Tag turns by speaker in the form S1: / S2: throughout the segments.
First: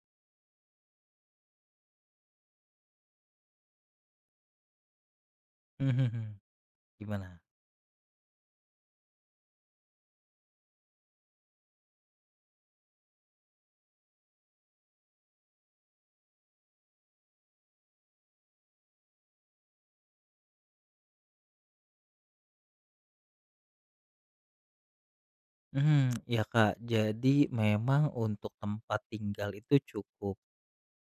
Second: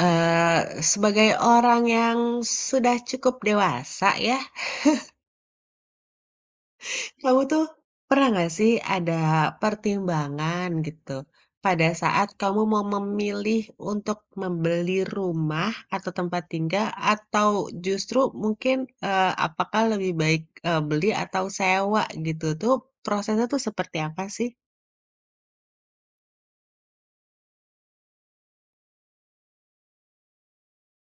S1: Sebagai orang yang sudah cukup dewasa ya,
S2: Mhm,
S1: kamu
S2: gimana?
S1: tuh pernah nggak sih ada pertimbangan gitu pada saat kamu mau memilih untuk membeli rumah atau tempat tinggal atau justru mungkin, apakah lebih baik, beli atau sewa gitu tuh prosesnya tuh seperti apa sih?
S2: Mhm, ya Kak, jadi memang untuk tempat tinggal itu cukup,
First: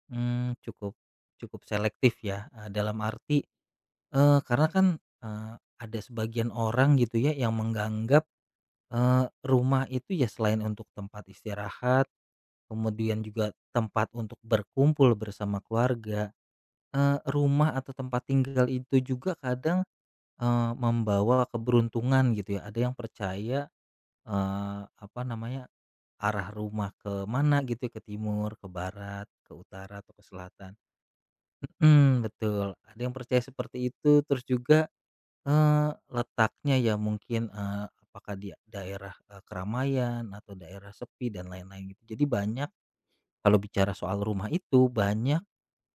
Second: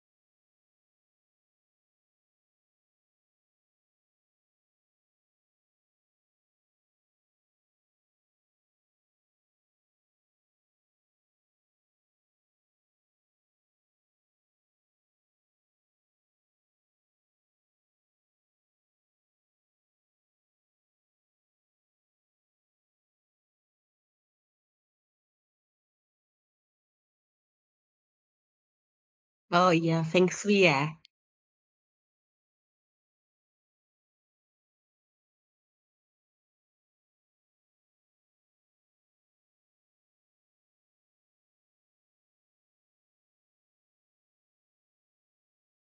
S2: mmm, cukup cukup selektif ya, dalam arti, karena kan, eee, ada sebagian orang gitu ya yang menganggap, rumah itu ya selain untuk tempat istirahat, kemudian juga tempat untuk berkumpul bersama keluarga, rumah atau tempat tinggal itu juga kadang, membawa keberuntungan gitu ya. Ada yang percaya apa namanya, arah rumah ke mana gitu, ya, ke timur, ke barat, ke
S1: Oh
S2: utara,
S1: iya,
S2: atau ke
S1: feng shui
S2: selatan.
S1: ya?
S2: Mhm, betul. Ada yang percaya seperti itu, terus juga, letaknya ya mungkin, apakah di daerah, keramaian atau daerah sepi dan lain-lain gitu. Jadi kalau bicara soal rumah itu banyak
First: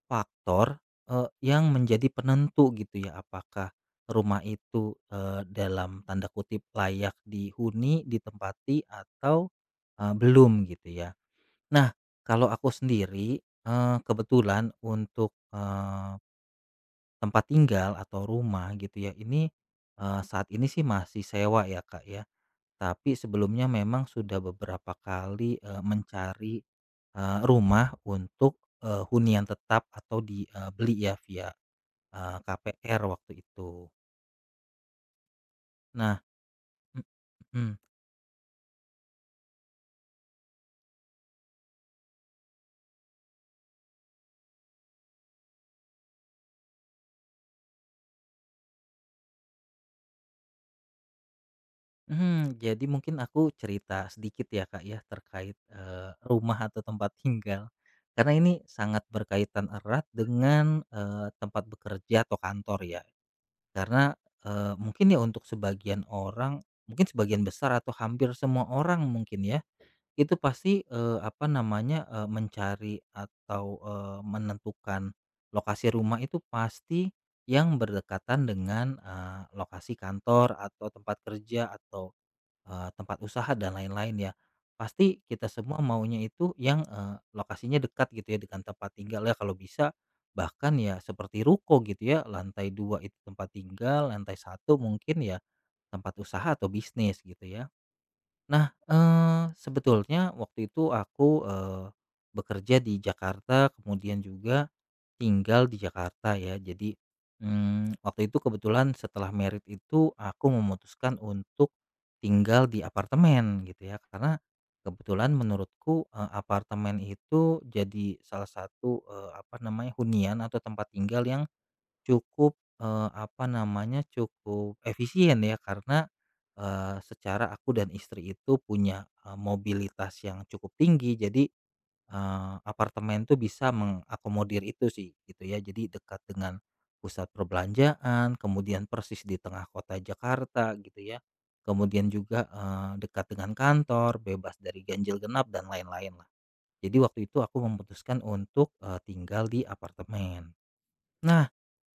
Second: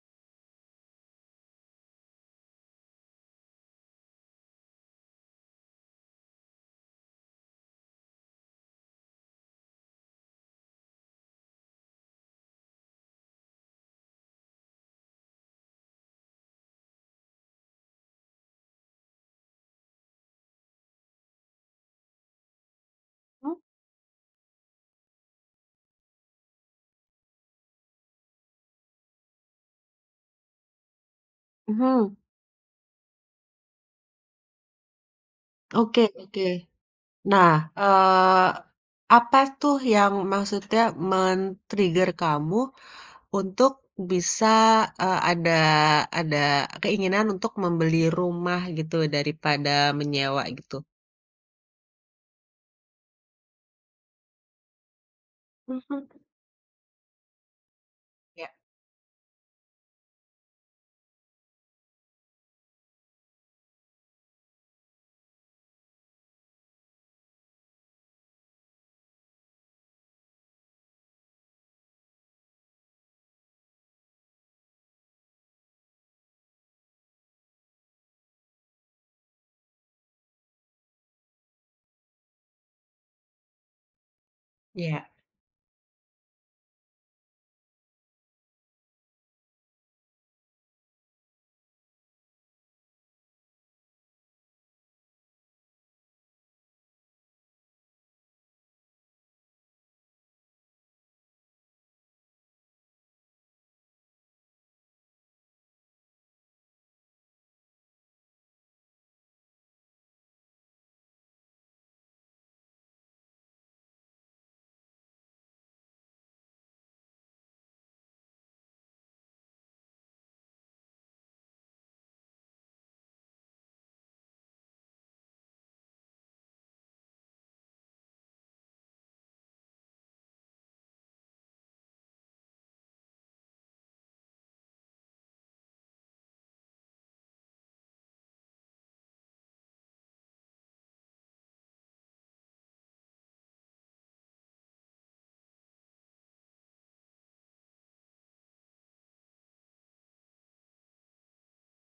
S2: faktor, yang menjadi penentu gitu ya, apakah rumah itu, dalam tanda kutip layak dihuni, ditempati atau, belum gitu ya. Nah, kalau aku sendiri, kebetulan untuk, tempat tinggal atau rumah gitu ya, ini, saat ini sih masih sewa ya, Kak, ya. Tapi
S1: Mmm.
S2: sebelumnya memang sudah beberapa kali, mencari, rumah untuk, hunian tetap atau beli ya via,
S1: Mhm,
S2: KPR waktu itu.
S1: oke
S2: Nah,
S1: oke. Nah,
S2: mhm,
S1: eee, apa tuh yang maksudnya men-trigger kamu untuk bisa, eee, ada ada keinginan untuk membeli rumah gitu daripada menyewa gitu?
S2: mhm, jadi mungkin aku cerita sedikit ya, Kak, ya terkait,
S1: Mhm.
S2: rumah atau tempat tinggal. Karena
S1: Ya
S2: ini sangat berkaitan erat dengan, tempat bekerja atau kantor ya. Karena, mungkin ya untuk sebagian orang, mungkin sebagian besar atau hampir semua orang mungkin ya itu pasti, apa namanya, mencari atau, menentukan lokasi rumah itu pasti yang berdekatan dengan, lokasi kantor atau tempat kerja atau, tempat usaha dan lain-lain ya.
S1: ya.
S2: Pasti kita semua maunya itu yang, lokasinya dekat gitu ya dengan tempat tinggal ya kalau bisa bahkan ya seperti ruko gitu ya, lantai 2 itu tempat tinggal, lantai 1 mungkin ya tempat usaha atau bisnis gitu ya. Nah, sebetulnya waktu itu aku, bekerja di Jakarta, kemudian juga tinggal di Jakarta ya. Jadi, waktu itu kebetulan setelah merit itu aku memutuskan untuk tinggal di apartemen gitu ya, karena kebetulan menurutku, apartemen itu jadi salah satu, apa namanya, hunian atau tempat tinggal yang cukup, apa namanya, cukup efisien ya karena, secara aku dan istri itu punya, mobilitas yang cukup tinggi jadi, apartemen tuh bisa mengakomodir itu sih gitu ya. Jadi dekat dengan pusat perbelanjaan, kemudian persis di tengah kota Jakarta gitu ya. Kemudian juga, dekat dengan kantor, bebas dari ganjil genap dan lain-lain lah. Jadi waktu itu aku memutuskan untuk, tinggal di apartemen. Nah,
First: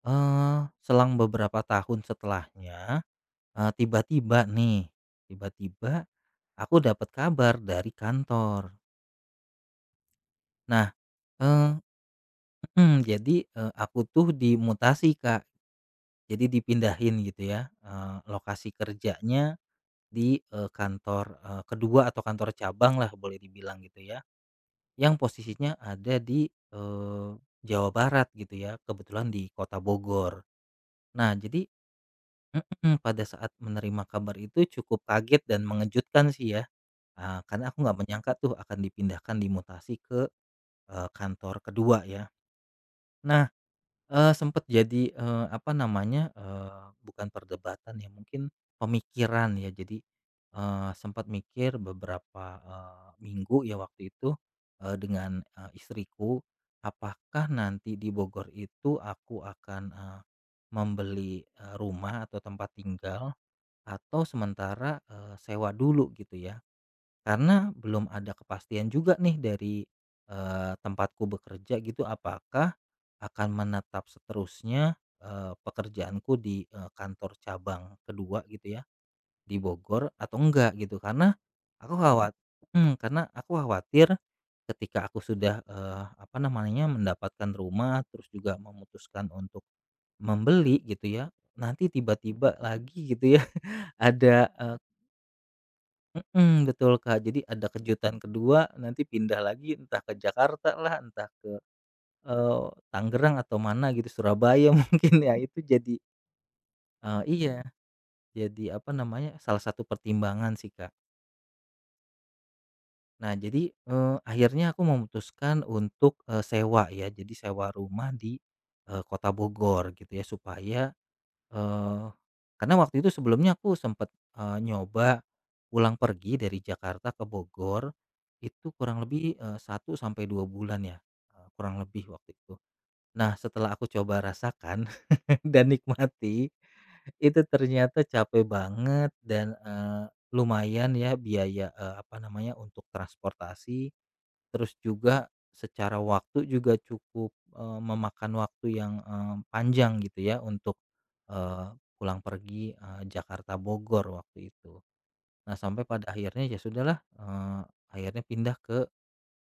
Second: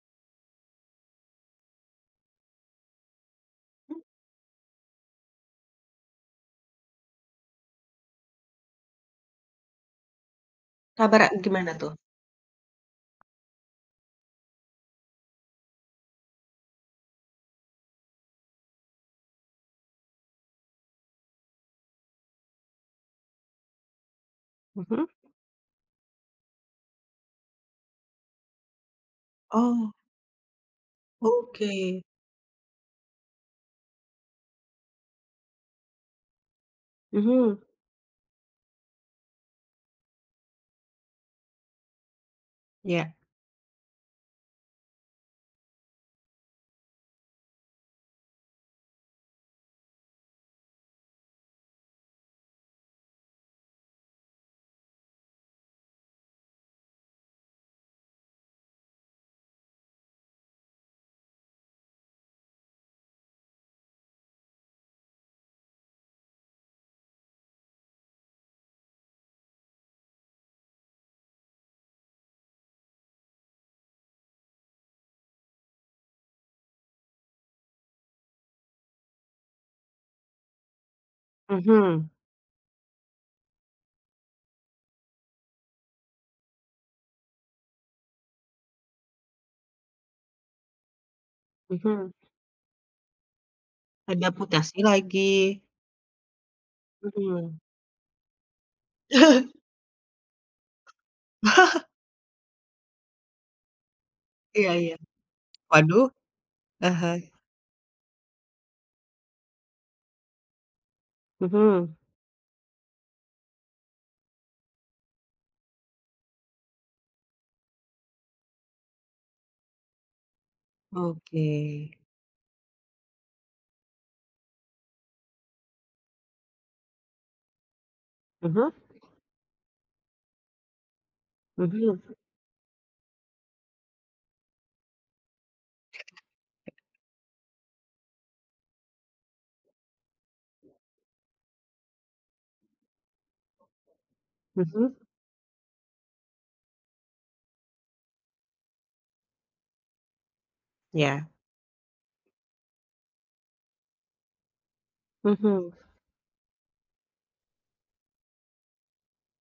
S2: Selang beberapa tahun setelahnya, tiba-tiba nih, tiba-tiba aku dapat kabar dari kantor. Nah,
S1: Kabar gimana
S2: eee
S1: tuh?
S2: jadi, aku tuh dimutasi, Kak. Jadi dipindahin gitu ya, lokasi kerjanya di, kantor, ke atau kantor cabang lah boleh dibilang gitu ya,
S1: Mhm.
S2: yang posisinya ada di, eee, Jawa Barat gitu ya, kebetulan di kota
S1: Oh,
S2: Bogor. Nah jadi,
S1: oke.
S2: mhm, pada saat menerima kabar itu cukup kaget dan mengejutkan sih ya,
S1: Mhm.
S2: karena aku nggak menyangka tuh akan dipindahkan dimutasi ke, kantor kedua ya.
S1: Ya.
S2: Nah, sempet jadi, apa namanya, bukan perdebatan ya mungkin pemikiran ya jadi, sempat mikir beberapa, minggu ya waktu itu, dengan, istriku, apakah nanti di Bogor itu aku akan, membeli, rumah atau tempat tinggal atau sementara, sewa dulu gitu ya. Karena belum ada kepastian juga nih dari, tempatku bekerja gitu apakah akan menetap seterusnya, pekerjaanku di, kantor cabang kedua gitu ya, di Bogor atau enggak gitu. Aku
S1: Mhm
S2: khawatir karena aku khawatir ketika aku sudah, apa namanya, mendapatkan rumah terus juga memutuskan untuk membeli gitu ya, nanti
S1: mhm.
S2: tiba-tiba lagi gitu ya
S1: Ada
S2: ada,
S1: mutasi lagi.
S2: Mhm, betul Kak, jadi
S1: Mhm.
S2: ada kejutan kedua nanti pindah lagi entah ke Jakarta lah, entah ke, eee, Tangerang atau mana gitu, Surabaya
S1: Iya iya.
S2: mungkin ya itu jadi
S1: Waduh. Ah.
S2: iya, jadi apa namanya, salah satu pertimbangan sih Kak.
S1: Mhm.
S2: Nah jadi, akhirnya aku memutuskan untuk, sewa ya, jadi sewa rumah di, kota Bogor gitu ya supaya
S1: Oke.
S2: Eee, karena waktu itu sebelumnya aku sempat nyoba pulang pergi dari Jakarta ke Bogor, itu
S1: Mhm
S2: kurang lebih, 1 sampai 2 bulan ya, kurang lebih
S1: mhm.
S2: waktu itu. Nah setelah aku coba rasakan dan nikmati, itu ternyata capek banget dan, lumayan ya biaya, apa namanya, untuk transportasi. Terus
S1: Mhm,
S2: juga secara waktu juga cukup, memakan waktu yang, panjang gitu ya untuk,
S1: ya.
S2: eee, pulang pergi, Jakarta Bogor waktu itu. Nah
S1: Mhm
S2: sampai pada akhirnya ya sudahlah, akhirnya pindah ke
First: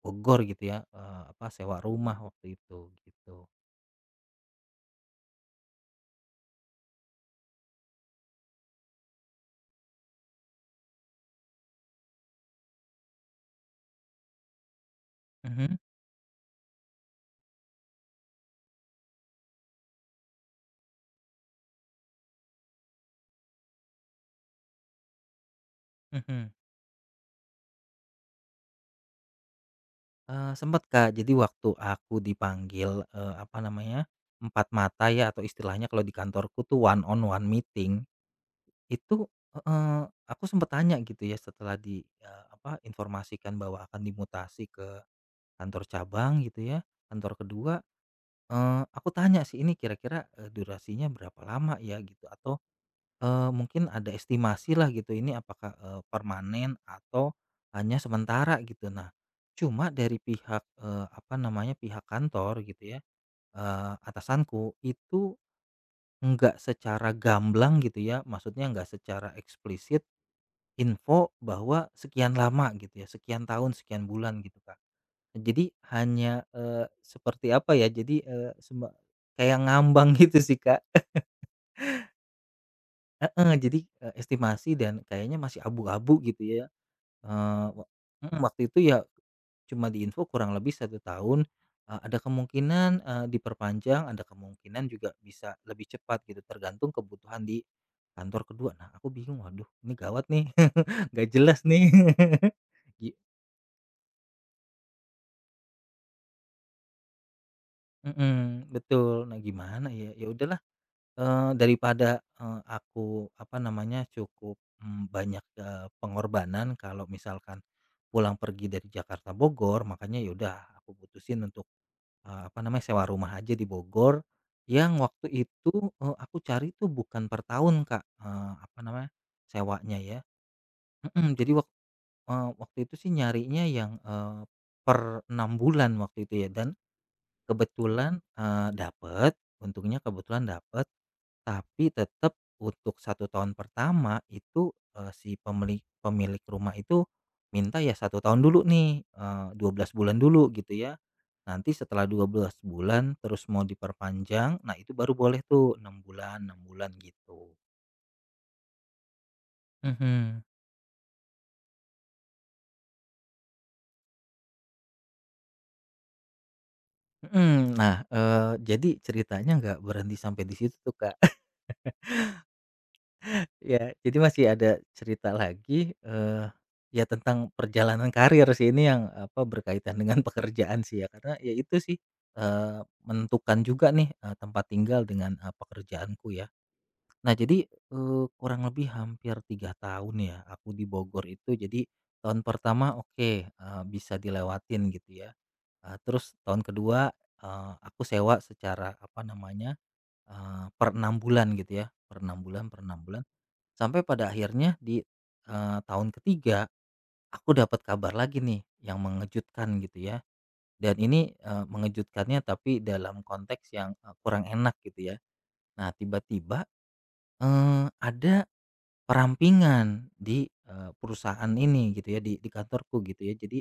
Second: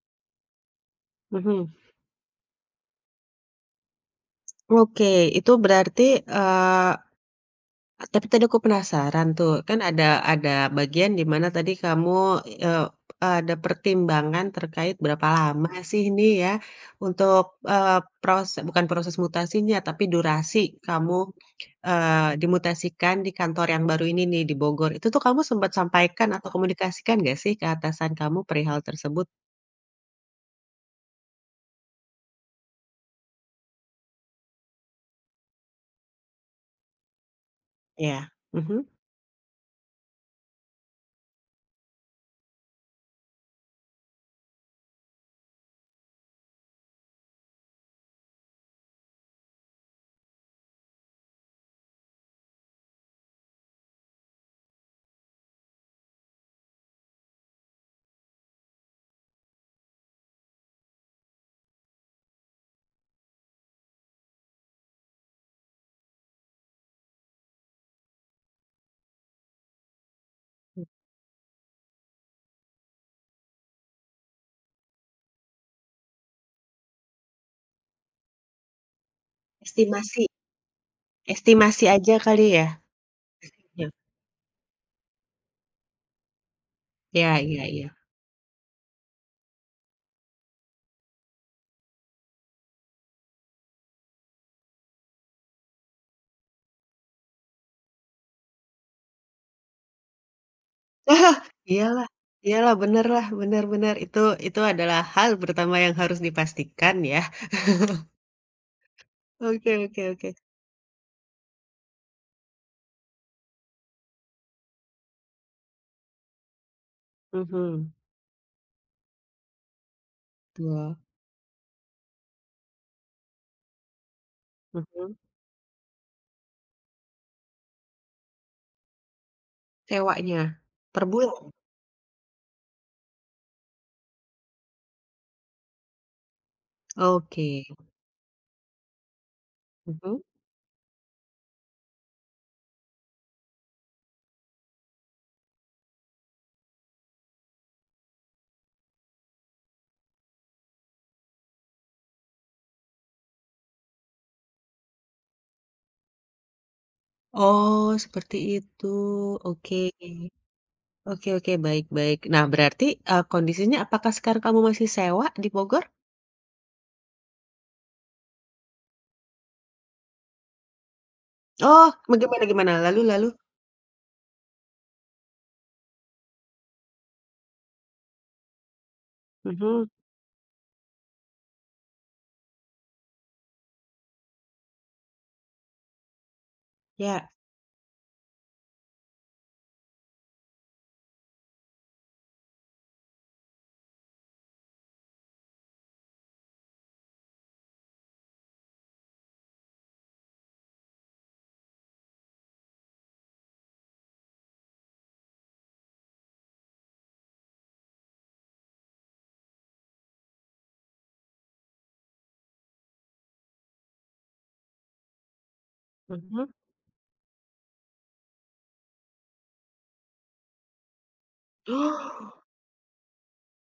S2: Bogor gitu ya, apa,
S1: mhm.
S2: sewa rumah waktu itu gitu.
S1: Oke, itu berarti, eh, tapi tadi aku penasaran tuh, kan ada bagian di mana tadi kamu, eee, ada pertimbangan terkait berapa lama
S2: Mhm,
S1: sih ini ya untuk, eee, prose bukan proses mutasinya, tapi durasi kamu, dimutasikan di kantor yang baru ini nih di Bogor. Itu tuh kamu sempat sampaikan
S2: mhm.
S1: atau komunikasikan nggak sih ke atasan kamu perihal tersebut?
S2: Sempet Kak, jadi waktu aku dipanggil, apa namanya, empat mata ya atau istilahnya kalau di kantorku tuh one on one meeting.
S1: Ya. Mhm.
S2: Itu, heeh, aku sempat tanya gitu ya setelah di, apa, informasikan bahwa akan dimutasi ke kantor cabang gitu ya, kantor kedua, aku tanya sih, "Ini kira-kira, durasinya berapa lama ya?" Gitu, atau, mungkin ada estimasi lah gitu, ini apakah, permanen atau hanya sementara gitu. Nah, cuma dari pihak, apa namanya, pihak kantor gitu ya, atasanku itu nggak secara gamblang gitu ya, maksudnya nggak secara eksplisit info bahwa sekian lama gitu ya, sekian tahun, sekian bulan gitu, Kak. Jadi hanya, seperti apa ya, jadi, kayak ngambang
S1: Estimasi
S2: gitu sih, Kak.
S1: estimasi aja kali ya?
S2: Heeh, jadi,
S1: Iya.
S2: estimasi dan kayaknya masih abu-abu gitu ya,
S1: Iya iya
S2: eee, wa
S1: iya.
S2: mhm, waktu itu ya cuma diinfo kurang lebih 1 tahun, ada kemungkinan, diperpanjang, ada kemungkinan juga bisa lebih cepat gitu, tergantung kebutuhan di kantor kedua. Nah, aku bingung, "Waduh, ini gawat nih, nggak
S1: Ah.
S2: jelas nih."
S1: Iyalah iyalah, bener lah, bener bener. Itu adalah hal pertama yang harus dipastikan ya.
S2: Mhm, betul. Nah
S1: Oke
S2: gimana
S1: oke
S2: ya, ya
S1: oke.
S2: udahlah, daripada, aku apa namanya, cukup, banyak, pengorbanan kalau misalkan
S1: Mhm,
S2: pulang pergi dari Jakarta Bogor, makanya ya udah aku
S1: betul.
S2: putusin untuk, apa namanya, sewa rumah aja di Bogor, yang
S1: Mhm.
S2: waktu itu, aku cari tuh bukan per tahun Kak, apa namanya, sewanya ya,
S1: Sewanya? Per
S2: mhm,
S1: bulan?
S2: jadi waktu itu sih nyarinya yang, per 6 bulan waktu itu ya dan
S1: Oke.
S2: kebetulan, dapet, untungnya
S1: Mhm.
S2: kebetulan dapet, tapi tetap untuk 1 tahun pertama itu, si pemilik pemilik rumah itu minta ya 1 tahun dulu nih, eh, 12 bulan dulu gitu ya. Nanti setelah 12 bulan terus mau diperpanjang, nah itu baru boleh tuh 6 bulan 6 bulan gitu.
S1: Oh, seperti itu. Oke.
S2: Mhm.
S1: Oke oke, baik baik. Nah, berarti, kondisinya apakah sekarang kamu masih sewa di Bogor?
S2: Mhm. Nah, jadi ceritanya nggak berhenti sampai di situ tuh, Kak.
S1: Oh, bagaimana, gimana? Lalu lalu?
S2: Ya jadi masih ada cerita lagi, ya tentang perjalanan karir sih ini yang, apa,
S1: Mhm,
S2: berkaitan dengan pekerjaan sih ya karena ya itu sih, eee, menentukan juga nih, tempat tinggal dengan, pekerjaanku ya.
S1: ya.
S2: Nah jadi, kurang lebih hampir 3 tahun ya aku di Bogor itu jadi tahun pertama oke, bisa dilewatin gitu ya, terus tahun kedua 2 aku sewa secara, apa namanya, per 6 bulan gitu ya, per 6 bulan per 6 bulan. Sampai pada akhirnya di, tahun ketiga aku dapat kabar lagi nih yang mengejutkan gitu ya, dan ini, mengejutkannya tapi dalam konteks yang, kurang enak gitu ya. Nah
S1: Mhm.
S2: tiba-tiba, ada perampingan di, perusahaan ini gitu ya di kantorku gitu ya. Jadi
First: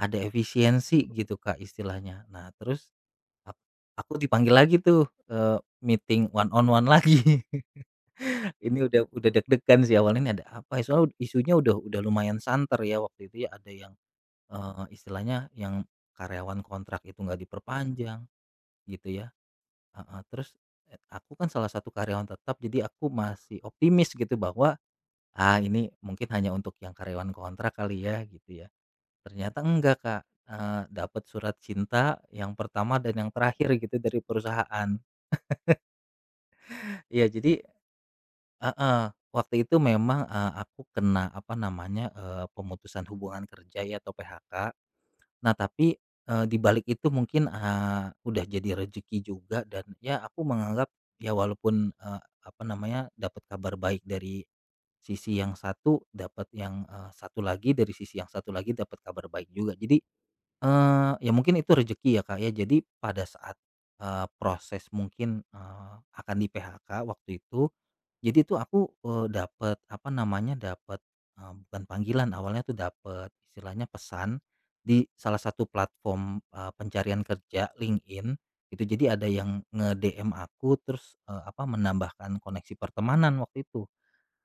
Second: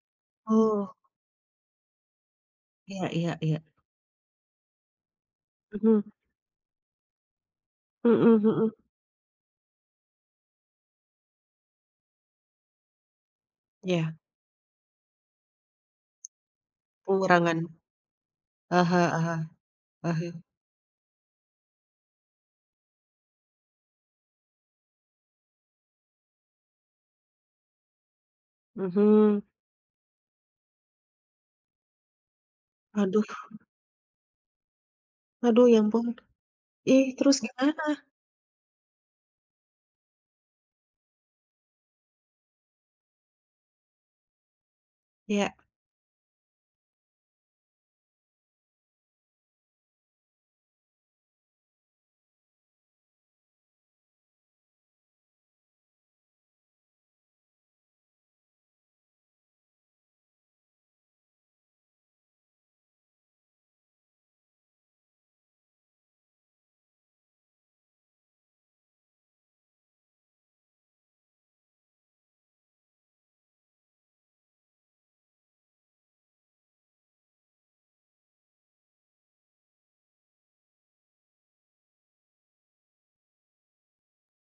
S2: ada
S1: Oh,
S2: efisiensi gitu Kak istilahnya. Nah terus
S1: iya iya
S2: ak
S1: iya.
S2: aku dipanggil lagi tuh, eee,
S1: Mhm,
S2: meeting one on one lagi.
S1: mhm
S2: Ini
S1: mhm.
S2: udah deg-degan sih awalnya ini ada apa ya, soalnya isunya udah lumayan santer ya waktu itu ya, ada yang,
S1: Ya,
S2: istilahnya yang karyawan kontrak itu nggak
S1: pengurangan.
S2: diperpanjang
S1: Ah hah
S2: gitu
S1: ah
S2: ya,
S1: hah, ah.
S2: heeh, terus, aku kan salah satu karyawan tetap jadi aku masih optimis gitu bahwa, ah, ini mungkin hanya untuk yang karyawan kontrak kali ya gitu ya,
S1: Mhm.
S2: ternyata enggak Kak, dapet surat cinta yang pertama dan
S1: Aduh
S2: yang terakhir gitu dari perusahaan.
S1: aduh ya ampun. Ih,
S2: Iya,
S1: terus
S2: jadi,
S1: gimana?
S2: heeh, waktu itu memang, aku kena, apa namanya, pemutusan hubungan kerja ya atau PHK. Nah
S1: Ya.
S2: tapi, di balik itu mungkin, udah jadi rezeki juga dan ya aku menganggap ya walaupun, apa namanya, dapat kabar baik dari sisi yang satu, dapat yang, satu lagi, dari sisi yang satu lagi dapat kabar baik juga. Jadi, ya mungkin itu rezeki ya, Kak, ya. Jadi pada saat, proses mungkin, akan di-PHK waktu itu jadi tuh aku, dapet apa namanya, dapet, bukan panggilan awalnya tuh dapet istilahnya pesan di salah satu platform, pencarian kerja LinkedIn itu. Jadi ada yang nge-DM aku terus, apa menambahkan koneksi pertemanan waktu itu.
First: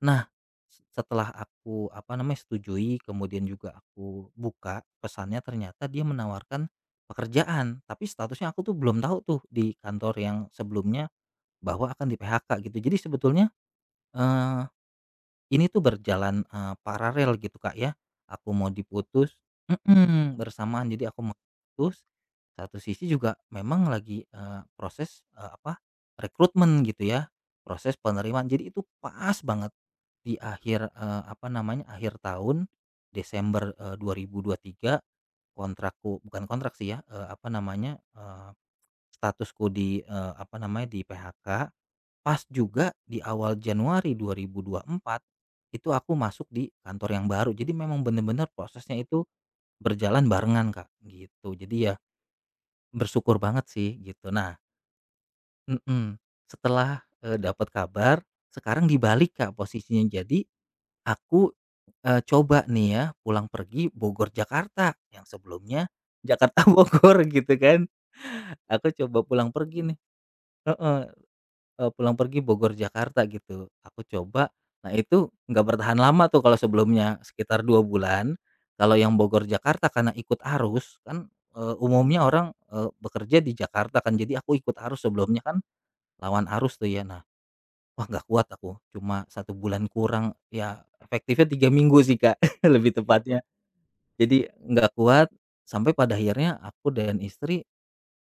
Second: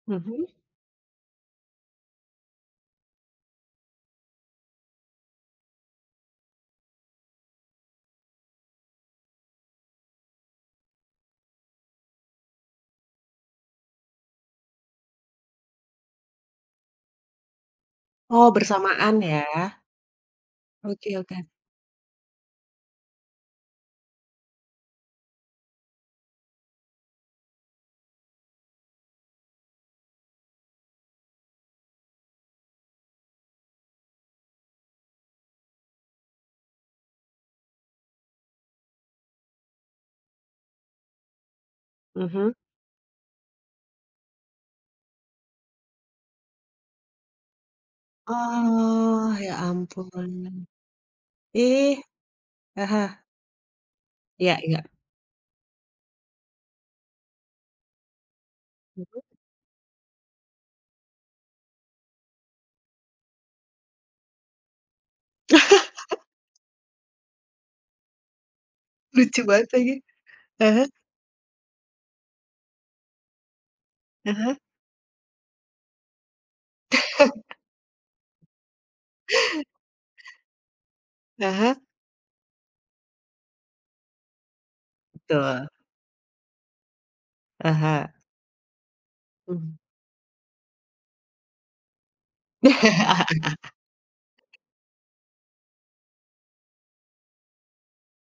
S2: Nah,
S1: Mhm.
S2: setelah aku apa namanya, setujui kemudian juga aku buka pesannya ternyata dia menawarkan pekerjaan, tapi statusnya aku tuh belum tahu tuh di kantor yang sebelumnya bahwa akan di-PHK gitu. Jadi sebetulnya, ini tuh berjalan, paralel gitu, Kak, ya.
S1: Oh,
S2: Aku mau
S1: bersamaan
S2: diputus.
S1: ya?
S2: Mhm, bersamaan. Jadi
S1: Oke
S2: aku mau
S1: oke.
S2: putus, satu sisi juga memang lagi, proses, apa, rekrutmen gitu ya, proses penerimaan. Jadi itu pas banget di akhir, apa namanya, akhir tahun Desember, 2023 kontrakku bukan kontrak sih ya, apa namanya, statusku di, apa namanya, di-PHK. Pas
S1: Mhm.
S2: juga di awal Januari 2024, itu aku masuk di kantor yang baru. Jadi memang bener-bener prosesnya itu
S1: Oh, ya
S2: berjalan barengan,
S1: ampun.
S2: Kak, gitu. Jadi ya
S1: Ih, ah,
S2: bersyukur banget sih gitu. Nah,
S1: ya iya iya.
S2: mhm, setelah, dapat kabar, sekarang
S1: Mhm.
S2: dibalik, Kak, posisinya. Jadi aku, coba nih ya pulang pergi Bogor, Jakarta, yang sebelumnya Jakarta, Bogor gitu kan. Aku coba
S1: Lucu
S2: pulang
S1: banget
S2: pergi
S1: lagi.
S2: nih,
S1: Ah hah,
S2: heeh. Pulang pergi Bogor, Jakarta gitu. Aku
S1: ah
S2: coba,
S1: hah,
S2: nah itu nggak bertahan lama tuh kalau sebelumnya sekitar 2 bulan. Kalau yang Bogor, Jakarta karena ikut arus kan,
S1: ah hah,
S2: umumnya orang, bekerja di Jakarta kan, jadi aku ikut arus sebelumnya kan
S1: betul.
S2: lawan arus tuh ya. Nah, wah
S1: Ah
S2: nggak kuat aku, cuma satu
S1: mhm.
S2: bulan kurang, ya efektifnya 3 minggu sih, Kak, lebih tepatnya. Jadi nggak kuat, sampai pada akhirnya aku dan istri,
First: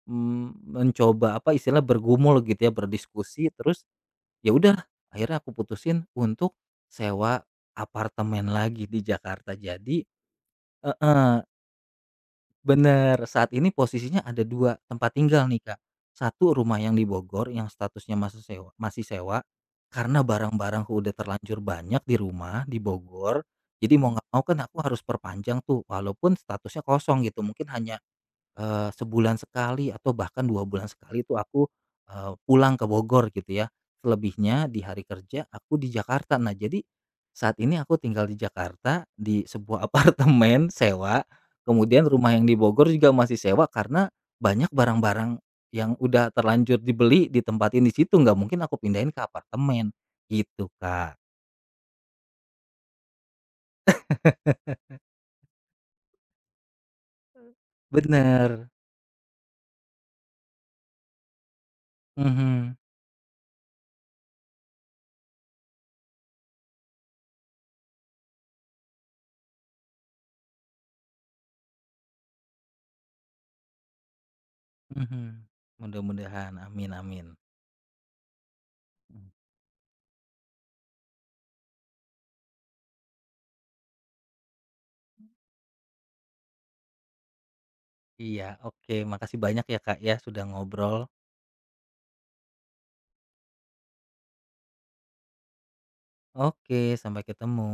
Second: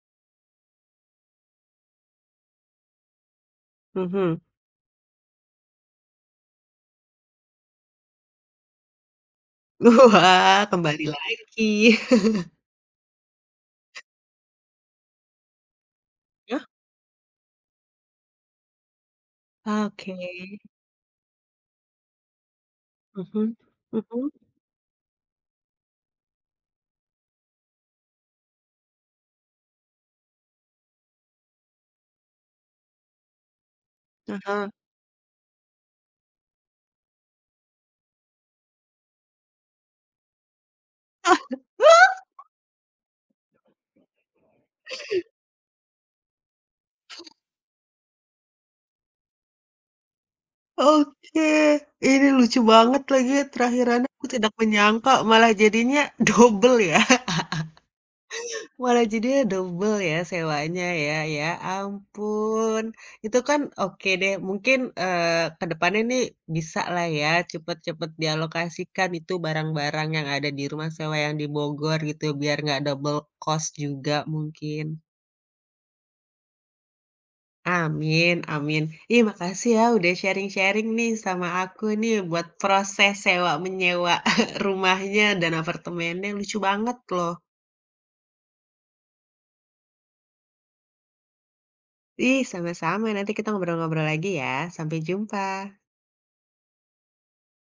S2: mencoba apa, istilah bergumul gitu ya, berdiskusi terus.
S1: Mhm.
S2: Ya udah, akhirnya aku putusin untuk sewa apartemen lagi di Jakarta. Jadi
S1: Wah, kembali
S2: heeh,
S1: lagi.
S2: bener, saat ini posisinya ada 2 tempat tinggal nih, Kak. Satu
S1: Ya.
S2: rumah yang di Bogor yang statusnya masih sewa,
S1: Oke.
S2: karena barang-barangku udah terlanjur banyak di rumah di
S1: Mhm.
S2: Bogor. Jadi mau nggak
S1: Mhm.
S2: mau kan aku harus perpanjang tuh, walaupun statusnya kosong gitu, mungkin hanya sebulan sekali atau bahkan 2 bulan sekali itu aku, pulang ke Bogor gitu ya. Selebihnya
S1: Ah.
S2: di hari kerja aku di Jakarta. Nah jadi, saat ini aku tinggal di Jakarta di sebuah apartemen sewa, kemudian rumah yang di Bogor juga masih sewa karena banyak barang-barang yang udah terlanjur dibeli ditempatin di situ, nggak mungkin aku pindahin ke apartemen, gitu Kak.
S1: Oke, ini lucu banget lagi terakhirannya, aku tidak menyangka malah jadinya double ya,
S2: Bener.
S1: malah jadinya double ya sewanya ya, ya
S2: Mhm,
S1: ampun. Itu kan oke deh mungkin, ke depannya nih bisalah ya cepet-cepet dialokasikan itu barang-barang yang ada di rumah sewa yang di Bogor gitu biar nggak double cost juga mungkin.
S2: mhm. Mudah-mudahan, amin, amin.
S1: Amin amin. Ih,
S2: Mhm.
S1: makasih ya udah sharing-sharing nih sama aku nih buat proses sewa-menyewa rumahnya dan apartemennya, lucu banget loh.
S2: Iya, oke. Makasih banyak ya, Kak, ya, sudah ngobrol.
S1: Ih, sama-sama, nanti kita ngobrol-ngobrol lagi ya. Sampai jumpa.
S2: Oke, sampai ketemu.